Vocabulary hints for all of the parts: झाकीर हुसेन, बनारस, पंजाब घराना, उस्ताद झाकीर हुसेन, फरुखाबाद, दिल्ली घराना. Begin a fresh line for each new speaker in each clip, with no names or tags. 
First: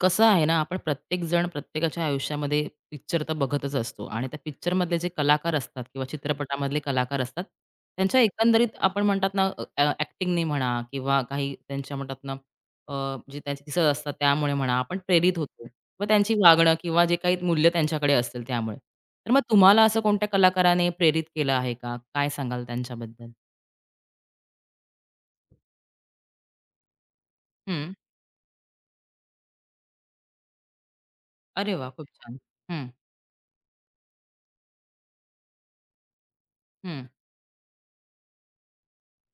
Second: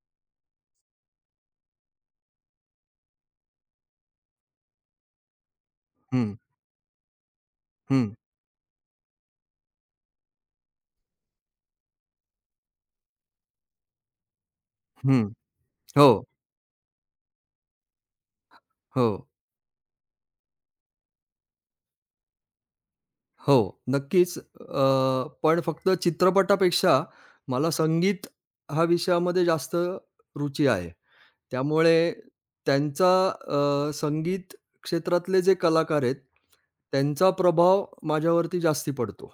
कसं आहे ना, आपण प्रत्येकजण प्रत्येकाच्या आयुष्यामध्ये पिक्चर तर बघतच असतो आणि त्या पिक्चरमधले जे कलाकार असतात किंवा
हं,
चित्रपटामधले कलाकार असतात,
हं,
त्यांच्या एकंदरीत आपण म्हणतात ना, अ, अ, ॲक्टिंगने म्हणा किंवा काही त्यांच्या म्हणतात ना, जे त्यांचे दिसत असतात त्यामुळे म्हणा, आपण
हं.
प्रेरित होतो व
हो,
त्यांची वागणं किंवा जे काही मूल्य त्यांच्याकडे असतील त्यामुळे.
हो,
तर मग तुम्हाला असं कोणत्या कलाकाराने प्रेरित केलं आहे का? काय सांगाल त्यांच्याबद्दल?
हो. नक्कीच. पण फक्त चित्रपटापेक्षा मला
हं.
संगीत हा विषयामध्ये जास्त रुची आहे.
अरे वाह!
त्यामुळे
खूप छान. हं,
त्यांचा संगीत क्षेत्रातले जे कलाकार आहेत,
हं.
त्यांचा प्रभाव माझ्यावरती जास्ती पडतो.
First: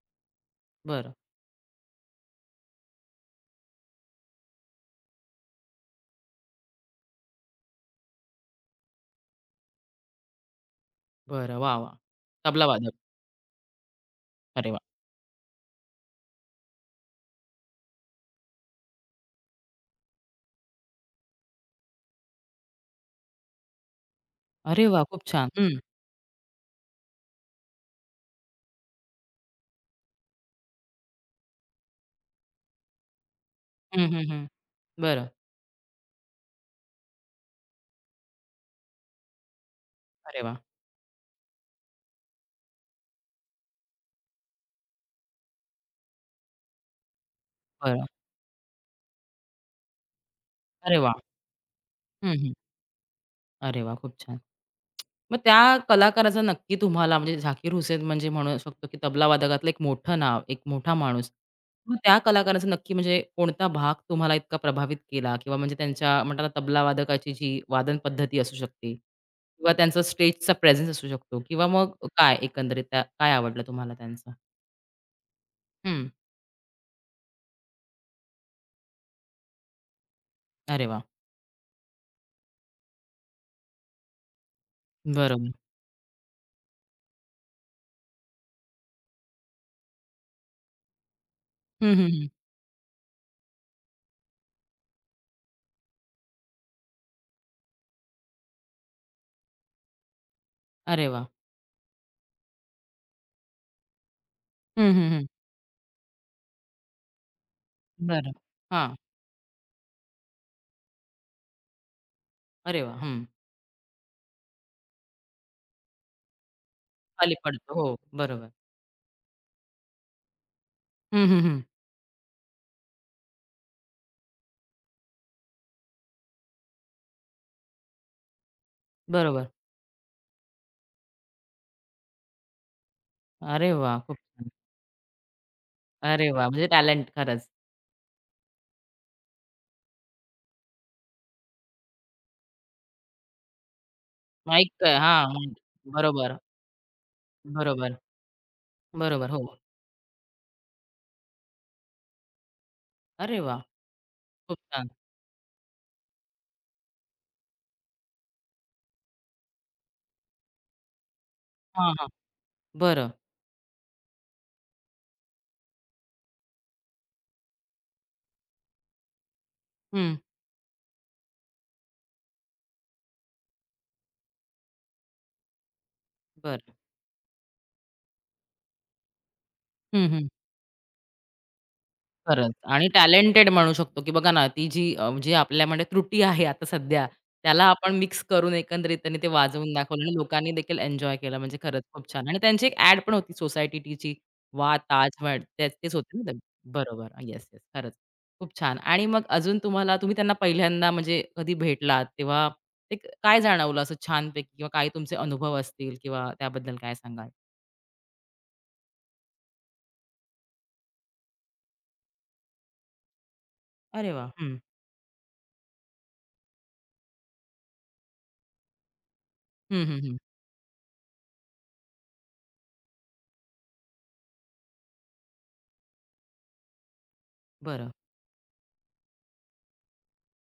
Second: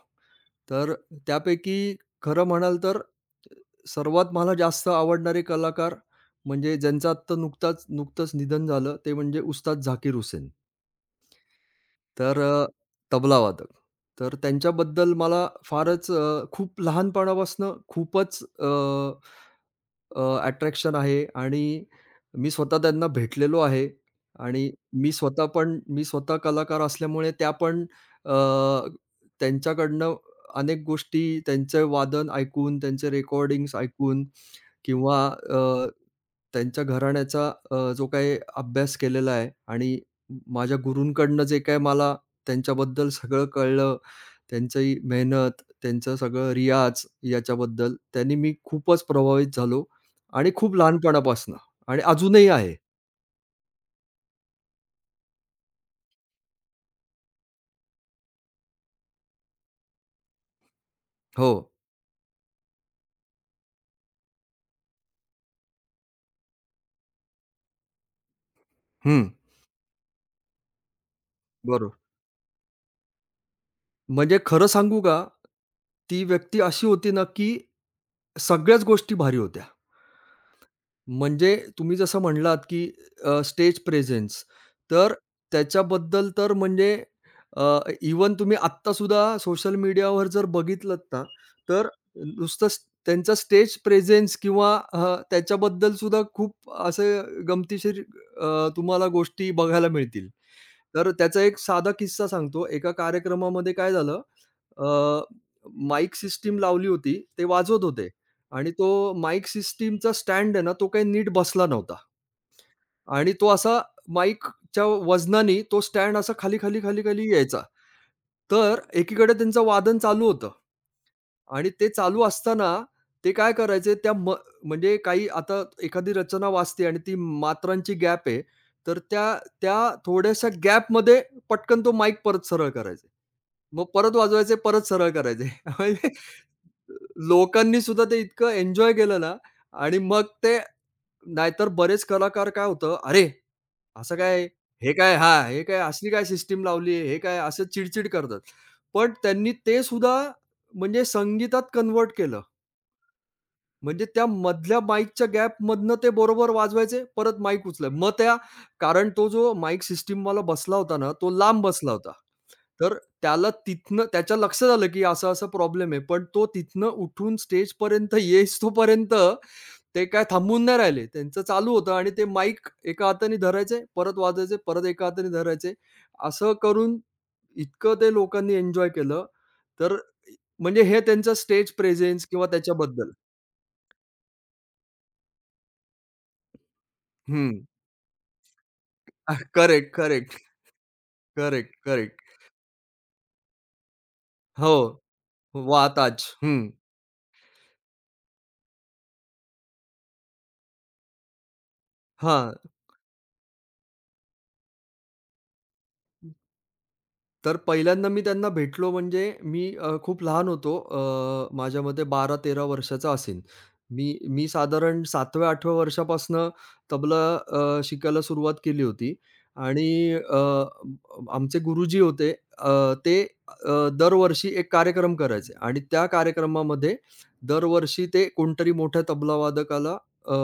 तर
बरं,
त्यापैकी खरं म्हणाल तर सर्वात मला जास्त आवडणारे कलाकार म्हणजे ज्यांचं आत्ता नुकतंच निधन झालं ते म्हणजे उस्ताद झाकीर हुसेन.
बरं. वाह, वाह!
तर अ,
तबलावादक.
तबलावादक. तर
अरे वाह!
त्यांच्याबद्दल मला फारच खूप लहानपणापासून खूपच अ, अ, अट्रॅक्शन आहे आणि मी स्वतः त्यांना भेटलेलो आहे आणि
अरे वाह! खूप छान. हं.
मी स्वतः कलाकार असल्यामुळे अ, त्यांच्याकडनं अनेक गोष्टी, त्यांचे वादन ऐकून, त्यांचे रेकॉर्डिंग्स
हं, हं,
ऐकून
हं.
किंवा
बरं.
त्यांच्या घराण्याचा जो काही अभ्यास केलेला आहे आणि
अरे वाह!
माझ्या गुरूंकडनं जे काही मला त्यांच्याबद्दल सगळं कळलं, त्यांची मेहनत, त्यांचं सगळं रियाज याच्याबद्दल
बरं.
त्यांनी मी खूपच प्रभावित झालो. आणि खूप
अरे वाह!
लहानपणापासून आणि
हं,
अजूनही
हं.
आहे.
अरे वाह! खूप छान. मग त्या कलाकाराचा नक्की तुम्हाला म्हणजे झाकीर हुसेन म्हणजे म्हणू शकतो, की तबला वादकातलं एक मोठं नाव, एक मोठा माणूस.
हो.
मग त्या कलाकाराचा नक्की म्हणजे कोणता भाग तुम्हाला इतका प्रभावित केला किंवा म्हणजे त्यांच्या म्हणतात ना, तबला वादकाची जी वादन पद्धती असू शकते
हं.
किंवा त्यांचा स्टेजचा प्रेझेन्स असू शकतो किंवा मग
बरोबर.
काय एकंदरीत त्या काय आवडलं तुम्हाला त्यांचं?
म्हणजे खरं सांगू का,
हं.
ती व्यक्ती अशी होती ना, की सगळ्याच गोष्टी भारी होत्या.
अरे वाह!
म्हणजे तुम्ही जसं म्हणलात, की स्टेज प्रेझेन्स तर
बरोबर.
त्याच्याबद्दल तर म्हणजे अ, इव्हन तुम्ही आत्तासुद्धा सोशल मीडियावर जर बघितलत ना, तर
हं, हं, हं.
नुसतं त्यांचा स्टेज प्रेझेन्स किंवा त्याच्याबद्दल सुद्धा खूप असे गमतीशीर तुम्हाला गोष्टी बघायला मिळतील.
अरे
तर
वाह!
त्याचा एक साधा किस्सा सांगतो. एका कार्यक्रमामध्ये काय झालं, अ,
हं, हं, हं.
माईक सिस्टम लावली होती. ते वाजवत होते
बरं.
आणि तो
हां.
माईक सिस्टमचा स्टँड आहे ना, तो काही नीट बसला नव्हता
अरे वाह! हं.
आणि तो असा माईकच्या वजनाने तो स्टँड असा खाली, खाली, खाली, खाली
खाली
यायचा.
पडतो. हो, बरोबर.
तर एकीकडे त्यांचं वादन चालू होतं
हं, हं, हं.
आणि ते चालू असताना ते काय करायचे त्या म म्हणजे काही आता एखादी रचना वाचते आणि ती मात्रांची गॅप आहे, तर त्या
बरोबर.
त्या थोड्याशा गॅपमध्ये पटकन तो माईक परत सरळ करायचे.
अरे
मग
वाह!
परत
खूप छान.
वाजवायचे, परत सरळ करायचे. म्हणजे
अरे वाह! म्हणजे टॅलेंट खरंच.
लोकांनी सुद्धा ते इतकं एन्जॉय केलं ना. आणि मग ते नाहीतर बरेच कलाकार काय होतं, "अरे, असं काय?
माईक
हे काय?
हां,
हां,
माईक.
हे काय? असली काय
बरोबर,
सिस्टम लावली हे काय?" असं
बरोबर,
चिड करतात. पण
बरोबर. हो.
त्यांनी ते सुद्धा म्हणजे संगीतात कन्व्हर्ट केलं.
अरे वाह!
म्हणजे त्या
खूप
मधल्या
छान.
माईकच्या गॅपमधनं ते बरोबर वाजवायचे, परत माईक उचलाय. मग त्या, कारण तो जो माईक सिस्टमवाला बसला होता ना, तो लांब
हां,
बसला
हां.
होता. तर
बरं.
त्याला तिथनं त्याच्या लक्षात आलं, की असा-असा प्रॉब्लेम आहे. पण तो तिथनं उठून स्टेजपर्यंत येईस्तोपर्यंत ते
हं.
काय थांबून नाही राहिले. त्यांचं चालू होतं आणि ते माईक एका हाताने धरायचे, परत वाजवायचे, परत एका हाताने धरायचे. असं
बरं.
करून इतकं ते लोकांनी एन्जॉय केलं. तर
हं, हं.
म्हणजे हे त्यांचं स्टेज प्रेझेन्स किंवा
खरंच आणि
त्याच्याबद्दल.
टॅलेंटेड म्हणू शकतो, की बघा ना, ती जी आपल्यामध्ये त्रुटी आहे आता सध्या,
हं.
त्याला आपण मिक्स करून एकंदरीतने ते
आह,
वाजवून
करेक्ट,
दाखवलं आणि
करेक्ट,
लोकांनी देखील एन्जॉय केलं. म्हणजे
करेक्ट,
खरंच खूप
करेक्ट.
छान आणि त्यांची एक ॲड पण होती सोसायटी टीची, वाह
हो,
ताज महल ते तेच होते
वाताज.
ना ते?
हं.
बरोबर. Yes, yes. खरंच. खूप छान आणि मग अजून तुम्हाला तुम्ही त्यांना पहिल्यांदा म्हणजे कधी भेटलात, तेव्हा
हां,
ते काय जाणवलं असं छानपैकी किंवा काही तुमचे अनुभव असतील किंवा त्याबद्दल काय सांगाल?
तर पहिल्यांदा मी त्यांना भेटलो म्हणजे मी खूप लहान होतो. माझ्या मते 12-13 वर्षाचा असेन.
अरे
मी
वाह!
मी
हं.
साधारण 7व्या-8व्या वर्षापासनं तबला शिकायला सुरुवात केली होती
हं, हं,
आणि
हं.
आमचे गुरुजी होते. अ, ते अ, दरवर्षी एक कार्यक्रम करायचे आणि त्या कार्यक्रमामध्ये
बरं.
दरवर्षी ते कोणतरी मोठ्या तबलावादकाला अ,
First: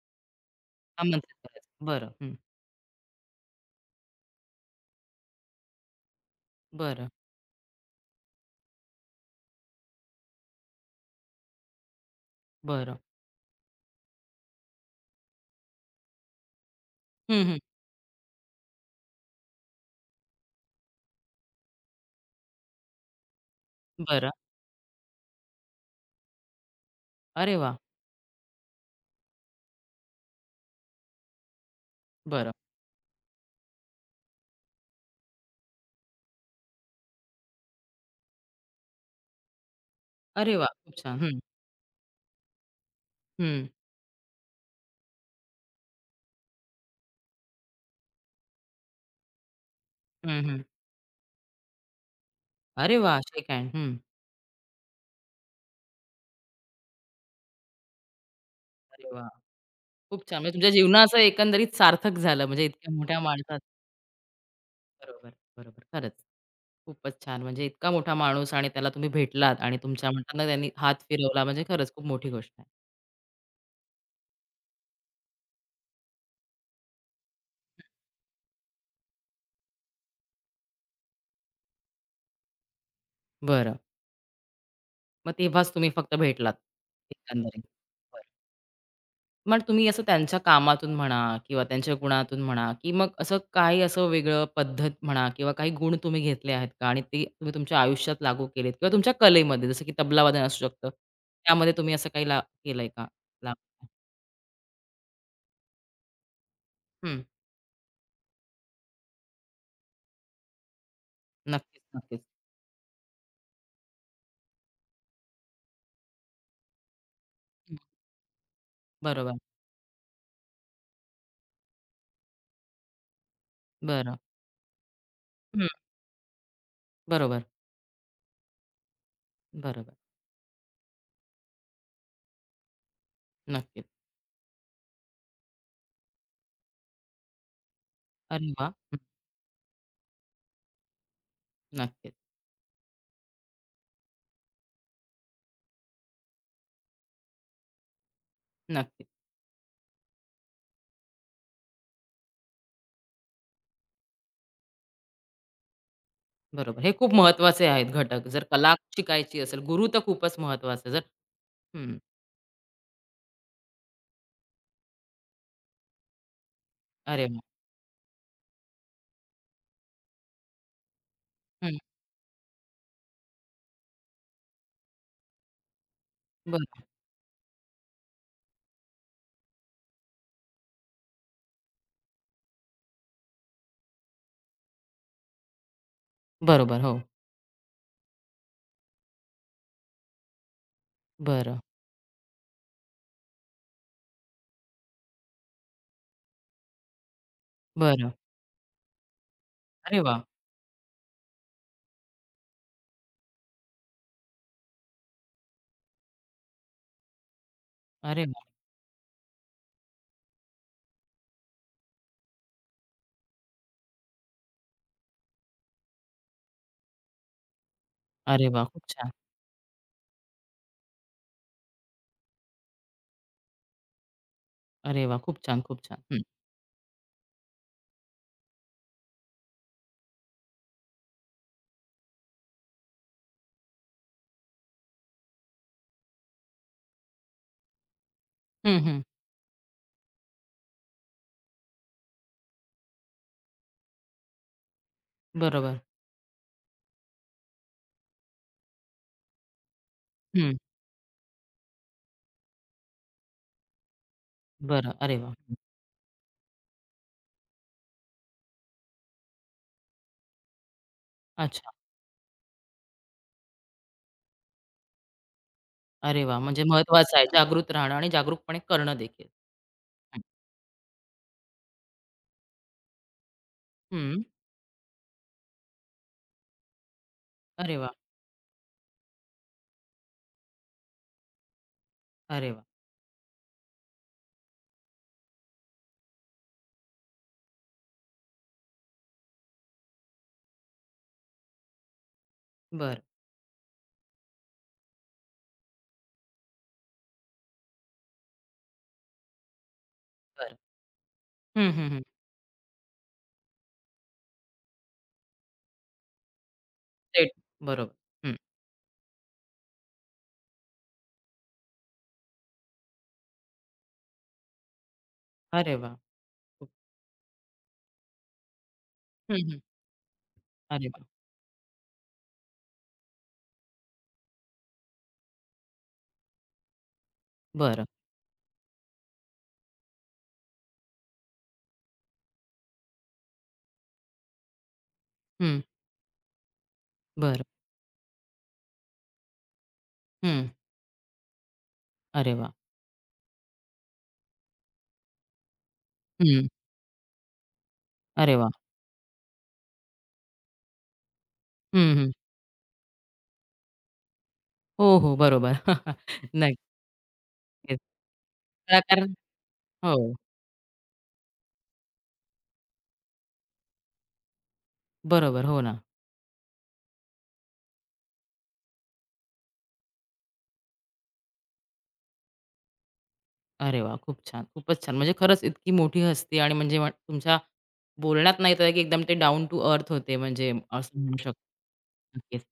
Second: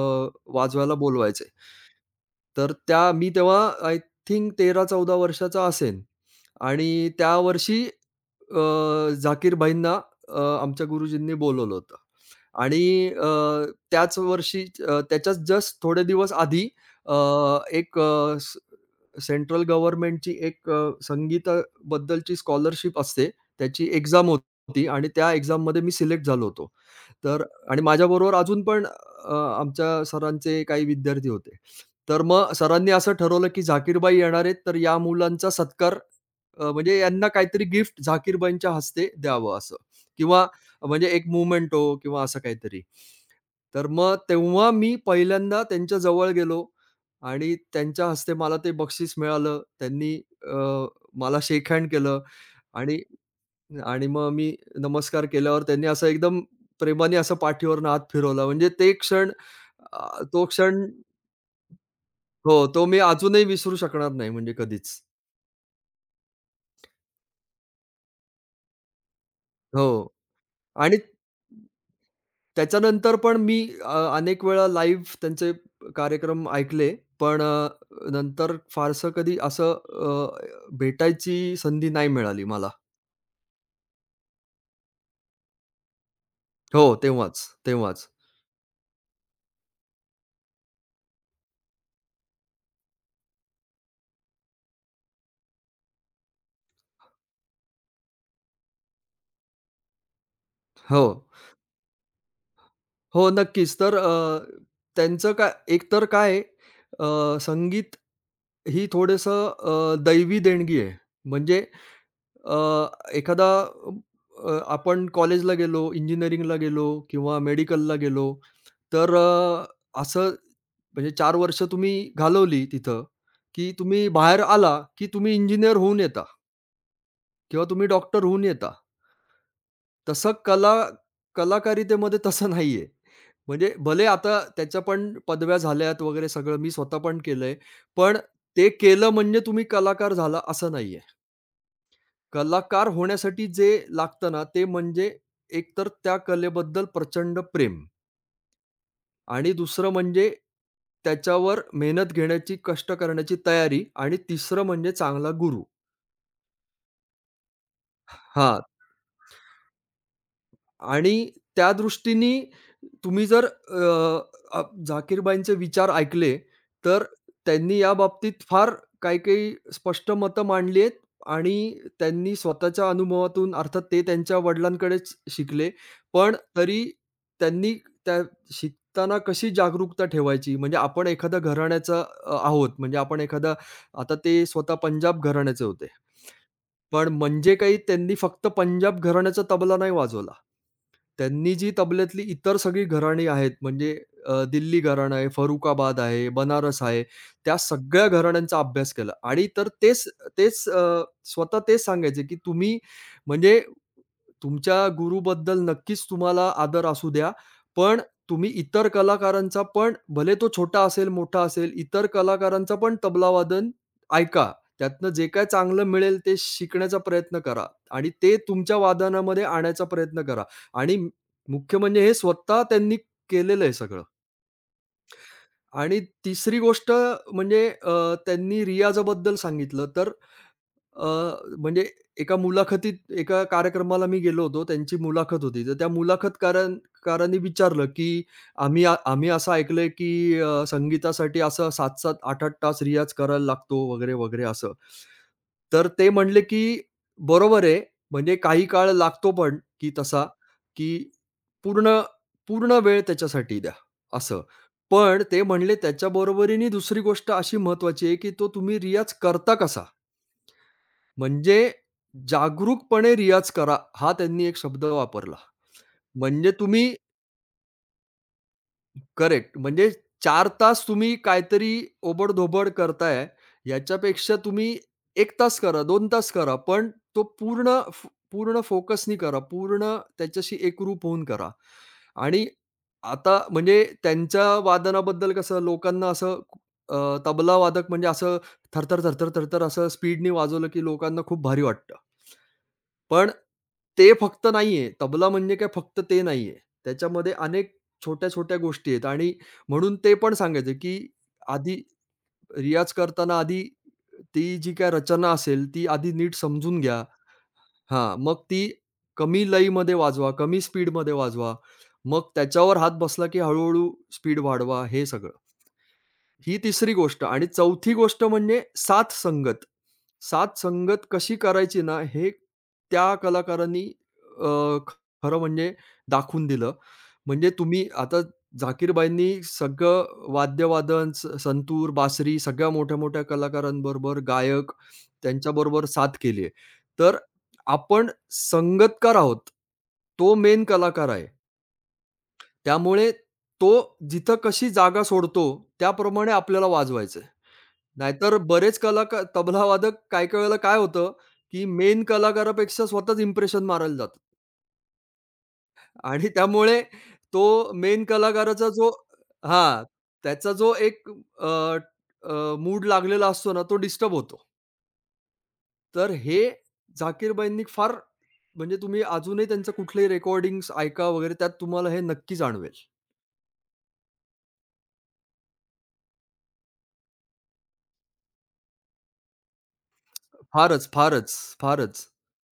वाजवायला
आमंत्रित
बोलवायचे.
करायचं. बरं. हं.
तर त्या मी तेव्हा आय थिंक तेरा 14 वर्षाचा असेन
बरं.
आणि त्या वर्षी झाकीर भाईंना आमच्या गुरुजींनी बोलवलं होतं आणि
बरं.
त्याच वर्षी त्याच्याच जस्ट थोडे दिवस आधी अ,
हं, हं.
एक सेंट्रल गव्हर्नमेंटची एक संगीताबद्दलची स्कॉलरशिप असते. त्याची एक्झाम
बरं.
होती आणि त्या एक्झाममध्ये मी सिलेक्ट झालो होतो. तर
अरे वाह!
आणि माझ्याबरोबर अजून पण आमच्या सरांचे काही विद्यार्थी होते. तर
बरं.
मग सरांनी असं ठरवलं, की झाकीरबाई येणार आहेत, तर या मुलांचा सत्कार, म्हणजे यांना काहीतरी गिफ्ट झाकीरबाईंच्या हस्ते द्यावं असं किंवा
अरे वाह! खूप
म्हणजे
छान.
एक
हं,
मोमेंटो किंवा असं काहीतरी.
हं.
तर मग तेव्हा मी पहिल्यांदा त्यांच्या जवळ गेलो. आणि त्यांच्या हस्ते मला ते बक्षीस मिळालं. त्यांनी
हं, हं.
अ, मला शेक हँड केलं
अरे
आणि
वाह! Shake hand. हं.
आणि मग मी नमस्कार केल्यावर त्यांनी असं एकदम प्रेमाने असं पाठीवरनं हात फिरवला. म्हणजे ते
अरे वाह!
क्षण,
खूप छान.
तो
म्हणजे तुमच्या
क्षण,
जीवनाचं एकंदरीत सार्थक झालं
हो,
म्हणजे
तो
इतक्या
मी
मोठ्या
अजूनही
माणसात
विसरू शकणार नाही म्हणजे कधीच.
बरोबर, बरोबर. खरंच. खूपच छान. म्हणजे इतका मोठा माणूस आणि त्याला तुम्ही भेटलात आणि
हो.
तुमच्या म्हणतात ना त्यांनी
आणि
हात फिरवला म्हणजे खरंच खूप मोठी गोष्ट आहे.
त्याच्यानंतर पण मी अनेक वेळा लाईव्ह त्यांचे कार्यक्रम ऐकले. पण नंतर फारसं कधी असं भेटायची संधी नाही मिळाली मला.
बरं. मग तेव्हाच तुम्ही फक्त भेटलात
हो, तेव्हाच,
एकंदरीत.
तेव्हाच.
मग तुम्ही असं त्यांच्या कामातून म्हणा किंवा त्यांच्या गुणातून म्हणा, की मग असं काही असं वेगळं पद्धत म्हणा किंवा काही गुण तुम्ही घेतले आहेत का? आणि ते तुम्ही तुमच्या आयुष्यात लागू केलेत किंवा तुमच्या कलेमध्ये जसं की तबलावादन असू शकतं.
हो.
त्यामध्ये तुम्ही असं काही ला केलंय का?
हो,
ला
नक्कीच. त्यांचं काय एकतर काय आहे,
हं.
संगीत ही थोडंसं दैवी देणगी आहे. म्हणजे
नक्कीच, नक्कीच.
अ, एखादा आपण कॉलेजला गेलो, इंजिनिअरिंगला गेलो किंवा
हं.
मेडिकलला गेलो, तर
बरोबर.
असं म्हणजे 4 वर्ष तुम्ही घालवली तिथं, की तुम्ही
बरं.
बाहेर आला, की तुम्ही
हं.
इंजिनिअर होऊन येता
बरोबर,
किंवा तुम्ही डॉक्टर होऊन येता.
बरोबर.
तसं कलाकारितेमध्ये तसं नाहीये. म्हणजे
नक्कीच.
भले आता त्याच्या पण पदव्या झाल्यात वगैरे सगळं मी स्वतः पण केलंय. पण
अरे
ते
वाह! हं.
केलं म्हणजे तुम्ही कलाकार झाला असं नाहीये.
नक्कीच,
कलाकार होण्यासाठी जे लागतं ना, ते म्हणजे एकतर त्या कलेबद्दल प्रचंड प्रेम
नक्कीच.
आणि दुसरं म्हणजे त्याच्यावर मेहनत घेण्याची, कष्ट करण्याची तयारी आणि तिसरं म्हणजे चांगला गुरु.
बरोबर. हे खूप महत्त्वाचे आहेत घटक. जर
हां.
कला शिकायची असेल, गुरु तर खूपच महत्त्वाचं. जर
आणि त्या
हं.
दृष्टीने तुम्ही जर अ, अ, झाकीरबाईंचे विचार ऐकले, तर
अरे वाह!
त्यांनी याबाबतीत फार काही-काही स्पष्ट मतं मांडली आहेत
हं.
आणि त्यांनी स्वतःच्या अनुभवातून अर्थात ते त्यांच्या वडिलांकडेच शिकले. पण तरी
बरं.
त्यांनी त्या शिकताना कशी जागरूकता ठेवायची, म्हणजे आपण एखाद्या घराण्याचा आहोत म्हणजे आपण एखादा, आता ते स्वतः पंजाब घराण्याचे होते.
बरोबर, हो.
पण म्हणजे काही त्यांनी फक्त पंजाब घराण्याचा तबला नाही वाजवला. त्यांनी
बरं,
जी तबल्यातली इतर सगळी घराणी आहेत म्हणजे दिल्ली घराणं आहे, फरुखाबाद आहे, बनारस आहे. त्या सगळ्या
बरं.
घराण्यांचा अभ्यास केला आणि तर
अरे
तेच
वाह!
तेच स्वतः तेच सांगायचे, की तुम्ही म्हणजे तुमच्या गुरुबद्दल नक्कीच तुम्हाला आदर असू द्या, पण
अरे वाह!
तुम्ही इतर कलाकारांचा पण भले तो छोटा असेल, मोठा असेल, इतर कलाकारांचा पण तबलावादन ऐका. त्यातनं जे काय चांगलं मिळेल ते शिकण्याचा प्रयत्न करा आणि ते
अरे वाह!
तुमच्या
खूप छान.
वादनामध्ये आणायचा प्रयत्न करा आणि मुख्य म्हणजे हे स्वतः त्यांनी केलेलं आहे सगळं.
अरे वाह! खूप छान, खूप
आणि
छान. हं,
तिसरी गोष्ट म्हणजे त्यांनी रियाजाबद्दल सांगितलं तर, अ, म्हणजे एका मुलाखतीत एका कार्यक्रमाला मी गेलो होतो. त्यांची मुलाखत होती. तर त्या कारांनी विचारलं, की
हं,
"आम्ही
हं.
आम्ही असं ऐकलंय, की संगीतासाठी असं 7-7, 8-8 तास रियाज करायला लागतो वगैरे, वगैरे असं."
बरोबर.
तर ते म्हणले, की "बरोबर आहे. म्हणजे काही काळ लागतो पण की तसा,
हं,
की पूर्ण पूर्ण वेळ त्याच्यासाठी द्या." असं.
बरं. अरे
पण
वाह!
ते
हं.
म्हणले त्याच्या बरोबरीने दुसरी गोष्ट अशी महत्त्वाची आहे, की तो तुम्ही रियाज करता कसा? म्हणजे
अच्छा.
जागरूकपणे रियाज करा, हा त्यांनी एक शब्द वापरला.
अरे वाह!
म्हणजे
म्हणजे
तुम्ही
महत्वाचं आहे जागृत राहणं आणि जागरूकपणे करणं देखील.
करेक्ट. म्हणजे
हं,
4 तास तुम्ही काहीतरी ओबड-धोबड करताय,
हं.
याच्यापेक्षा तुम्ही 1 तास करा, 2 तास करा, पण तो
अरे वाह!
पूर्ण फोकसनी करा, पूर्ण त्याच्याशी एकरूप होऊन करा. आणि
अरे वाह!
आता म्हणजे त्यांच्या वादनाबद्दल कसं लोकांना असं तबला वादक म्हणजे असं थरथर, थरथर, थरथर असं स्पीडनी वाजवलं, की लोकांना खूप भारी वाटतं.
बरं,
पण ते फक्त नाहीये. तबला म्हणजे काय फक्त ते नाहीये. त्याच्यामध्ये अनेक छोट्या-छोट्या गोष्टी आहेत आणि म्हणून ते पण
बरं.
सांगायचं की
हं,
आधी
हं, हं.
रियाज करताना आधी ती जी काही रचना असेल, ती आधी नीट समजून घ्या.
थेट बरोबर.
हां,
हं.
मग ती कमी लयमध्ये वाजवा, कमी स्पीडमध्ये वाजवा. मग त्याच्यावर हात बसला की हळू स्पीड वाढवा, हे सगळं.
अरे वाह!
ही
खूप
तिसरी गोष्ट आणि चौथी गोष्ट म्हणजे साथ
हं, हं.
संगत. साथ
अरे वाह!
संगत कशी करायची ना, हे त्या कलाकारांनी अ, खरं म्हणजे दाखवून दिलं. म्हणजे
बरं.
तुम्ही आता झाकीरबाईंनी सगळं वाद्यवादन, संतूर, बासरी सगळ्या मोठ्या-मोठ्या कलाकारांबरोबर, गायक
हं,
त्यांच्याबरोबर साथ केली आहे. तर
बरं.
आपण संगीतकार आहोत. तो
हं.
मेन कलाकार आहे.
अरे वाह!
त्यामुळे तो जिथं कशी जागा सोडतो, त्याप्रमाणे
हं.
आपल्याला वाजवायचं.
अरे
नाहीतर
वाह!
बरेच कलाकार तबलावादक काही-काही वेळेला काय होतं, की
हं,
मेन
हं.
कलाकारापेक्षा स्वतःच इम्प्रेशन मारायला जातात
हो, हो. बरोबर.
आणि
नक्कीच.
त्यामुळे तो मेन कलाकाराचा जो
कारण
हां,
हो.
त्याचा जो एक मूड लागलेला असतो ना, तो डिस्टर्ब होतो.
बरोबर. हो ना.
तर हे झाकीरबाईंनी फार, म्हणजे तुम्ही अजूनही त्यांचं कुठलंही रेकॉर्डिंग्स ऐका वगैरे त्यात तुम्हाला हे नक्की जाणवेल.
अरे वा, खूप छान, खूपच छान. म्हणजे खरंच इतकी मोठी हस्ती आणि म्हणजे वाट तुमच्या बोलण्यात नाही तर की एकदम ते डाउन टू अर्थ होते म्हणजे
फारच,
असं म्हणू हं.
फारच,
शकतो.
फारच.
नक्कीच.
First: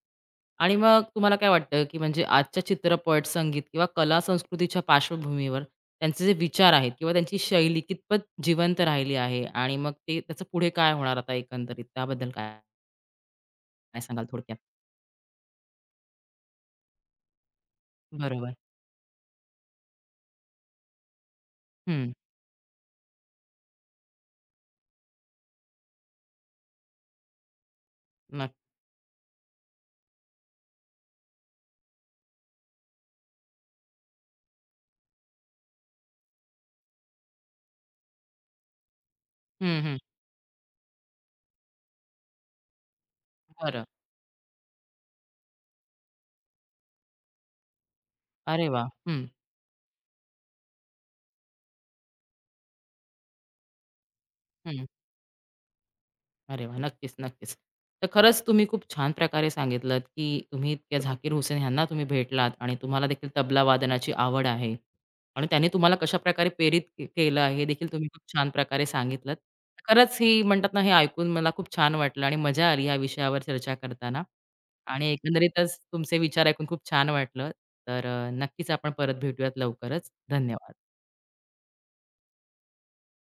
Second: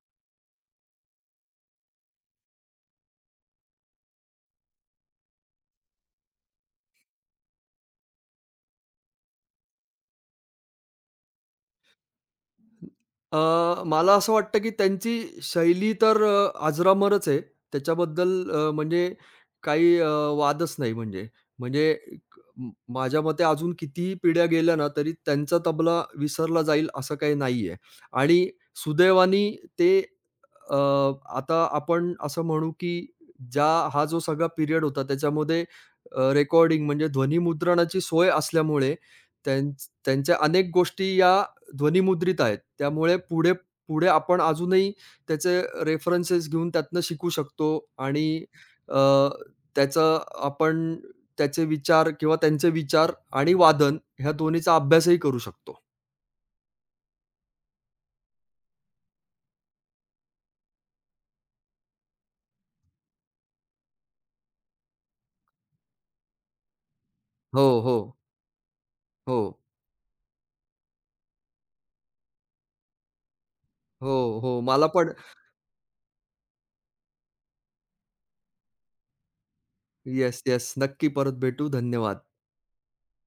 आणि मग तुम्हाला काय वाटतं, की म्हणजे आजच्या चित्रपट, संगीत किंवा कला संस्कृतीच्या पार्श्वभूमीवर त्यांचे जे विचार आहेत किंवा त्यांची शैली कितपत जिवंत राहिली आहे आणि मग ते त्याचं पुढे काय होणार आता एकंदरीत त्याबद्दल काय काय
मला
सांगाल
असं
थोडक्यात?
वाटतं, की त्यांची शैली तर अजरामरच आहे. त्याच्याबद्दल
बरोबर.
म्हणजे काही वादच नाही म्हणजे. म्हणजे
हं.
क म माझ्या मते अजून कितीही पिढ्या गेल्या ना, तरी त्यांचा तबला विसरला जाईल असं काही नाहीये. आणि
नक्की.
सुदैवाने ते अ, आता आपण असं म्हणू, की ज्या हा जो सगळा पिरियड होता त्याच्यामध्ये रेकॉर्डिंग म्हणजे ध्वनिमुद्रणाची सोय असल्यामुळे त्यां
हं, हं.
त्यांच्या अनेक गोष्टी या ध्वनिमुद्रित आहेत. त्यामुळे पुढे
बरं.
पुढे आपण अजूनही त्याचे रेफरन्सेस घेऊन त्यातनं शिकू शकतो आणि
अरे वाह!
अ,
हं,
त्याचं आपण त्याचे विचार किंवा त्यांचे विचार आणि वादन ह्या दोन्हीचा
हं.
अभ्यासही करू शकतो.
अरे वाह! नक्कीच, नक्कीच. तर खरंच तुम्ही खूप छान प्रकारे सांगितलत, की तुम्ही त्या झाकीर हुसेन ह्यांना तुम्ही भेटलात आणि तुम्हाला देखील तबला वादनाची आवड आहे आणि त्यांनी तुम्हाला कशाप्रकारे प्रेरित केलं आहे, हे
हो,
देखील
हो.
तुम्ही खूप छान प्रकारे सांगितलत.
हो.
खरंच ही म्हणतात ना, हे ऐकून मला खूप छान वाटलं आणि मजा आली या विषयावर चर्चा करताना
हो, हो. मला
आणि
पण
एकंदरीतच तुमचे विचार ऐकून खूप छान वाटलं. तर नक्कीच आपण परत भेटूयात लवकरच.
Yes, yes.
धन्यवाद.
नक्की परत भेटू. धन्यवाद.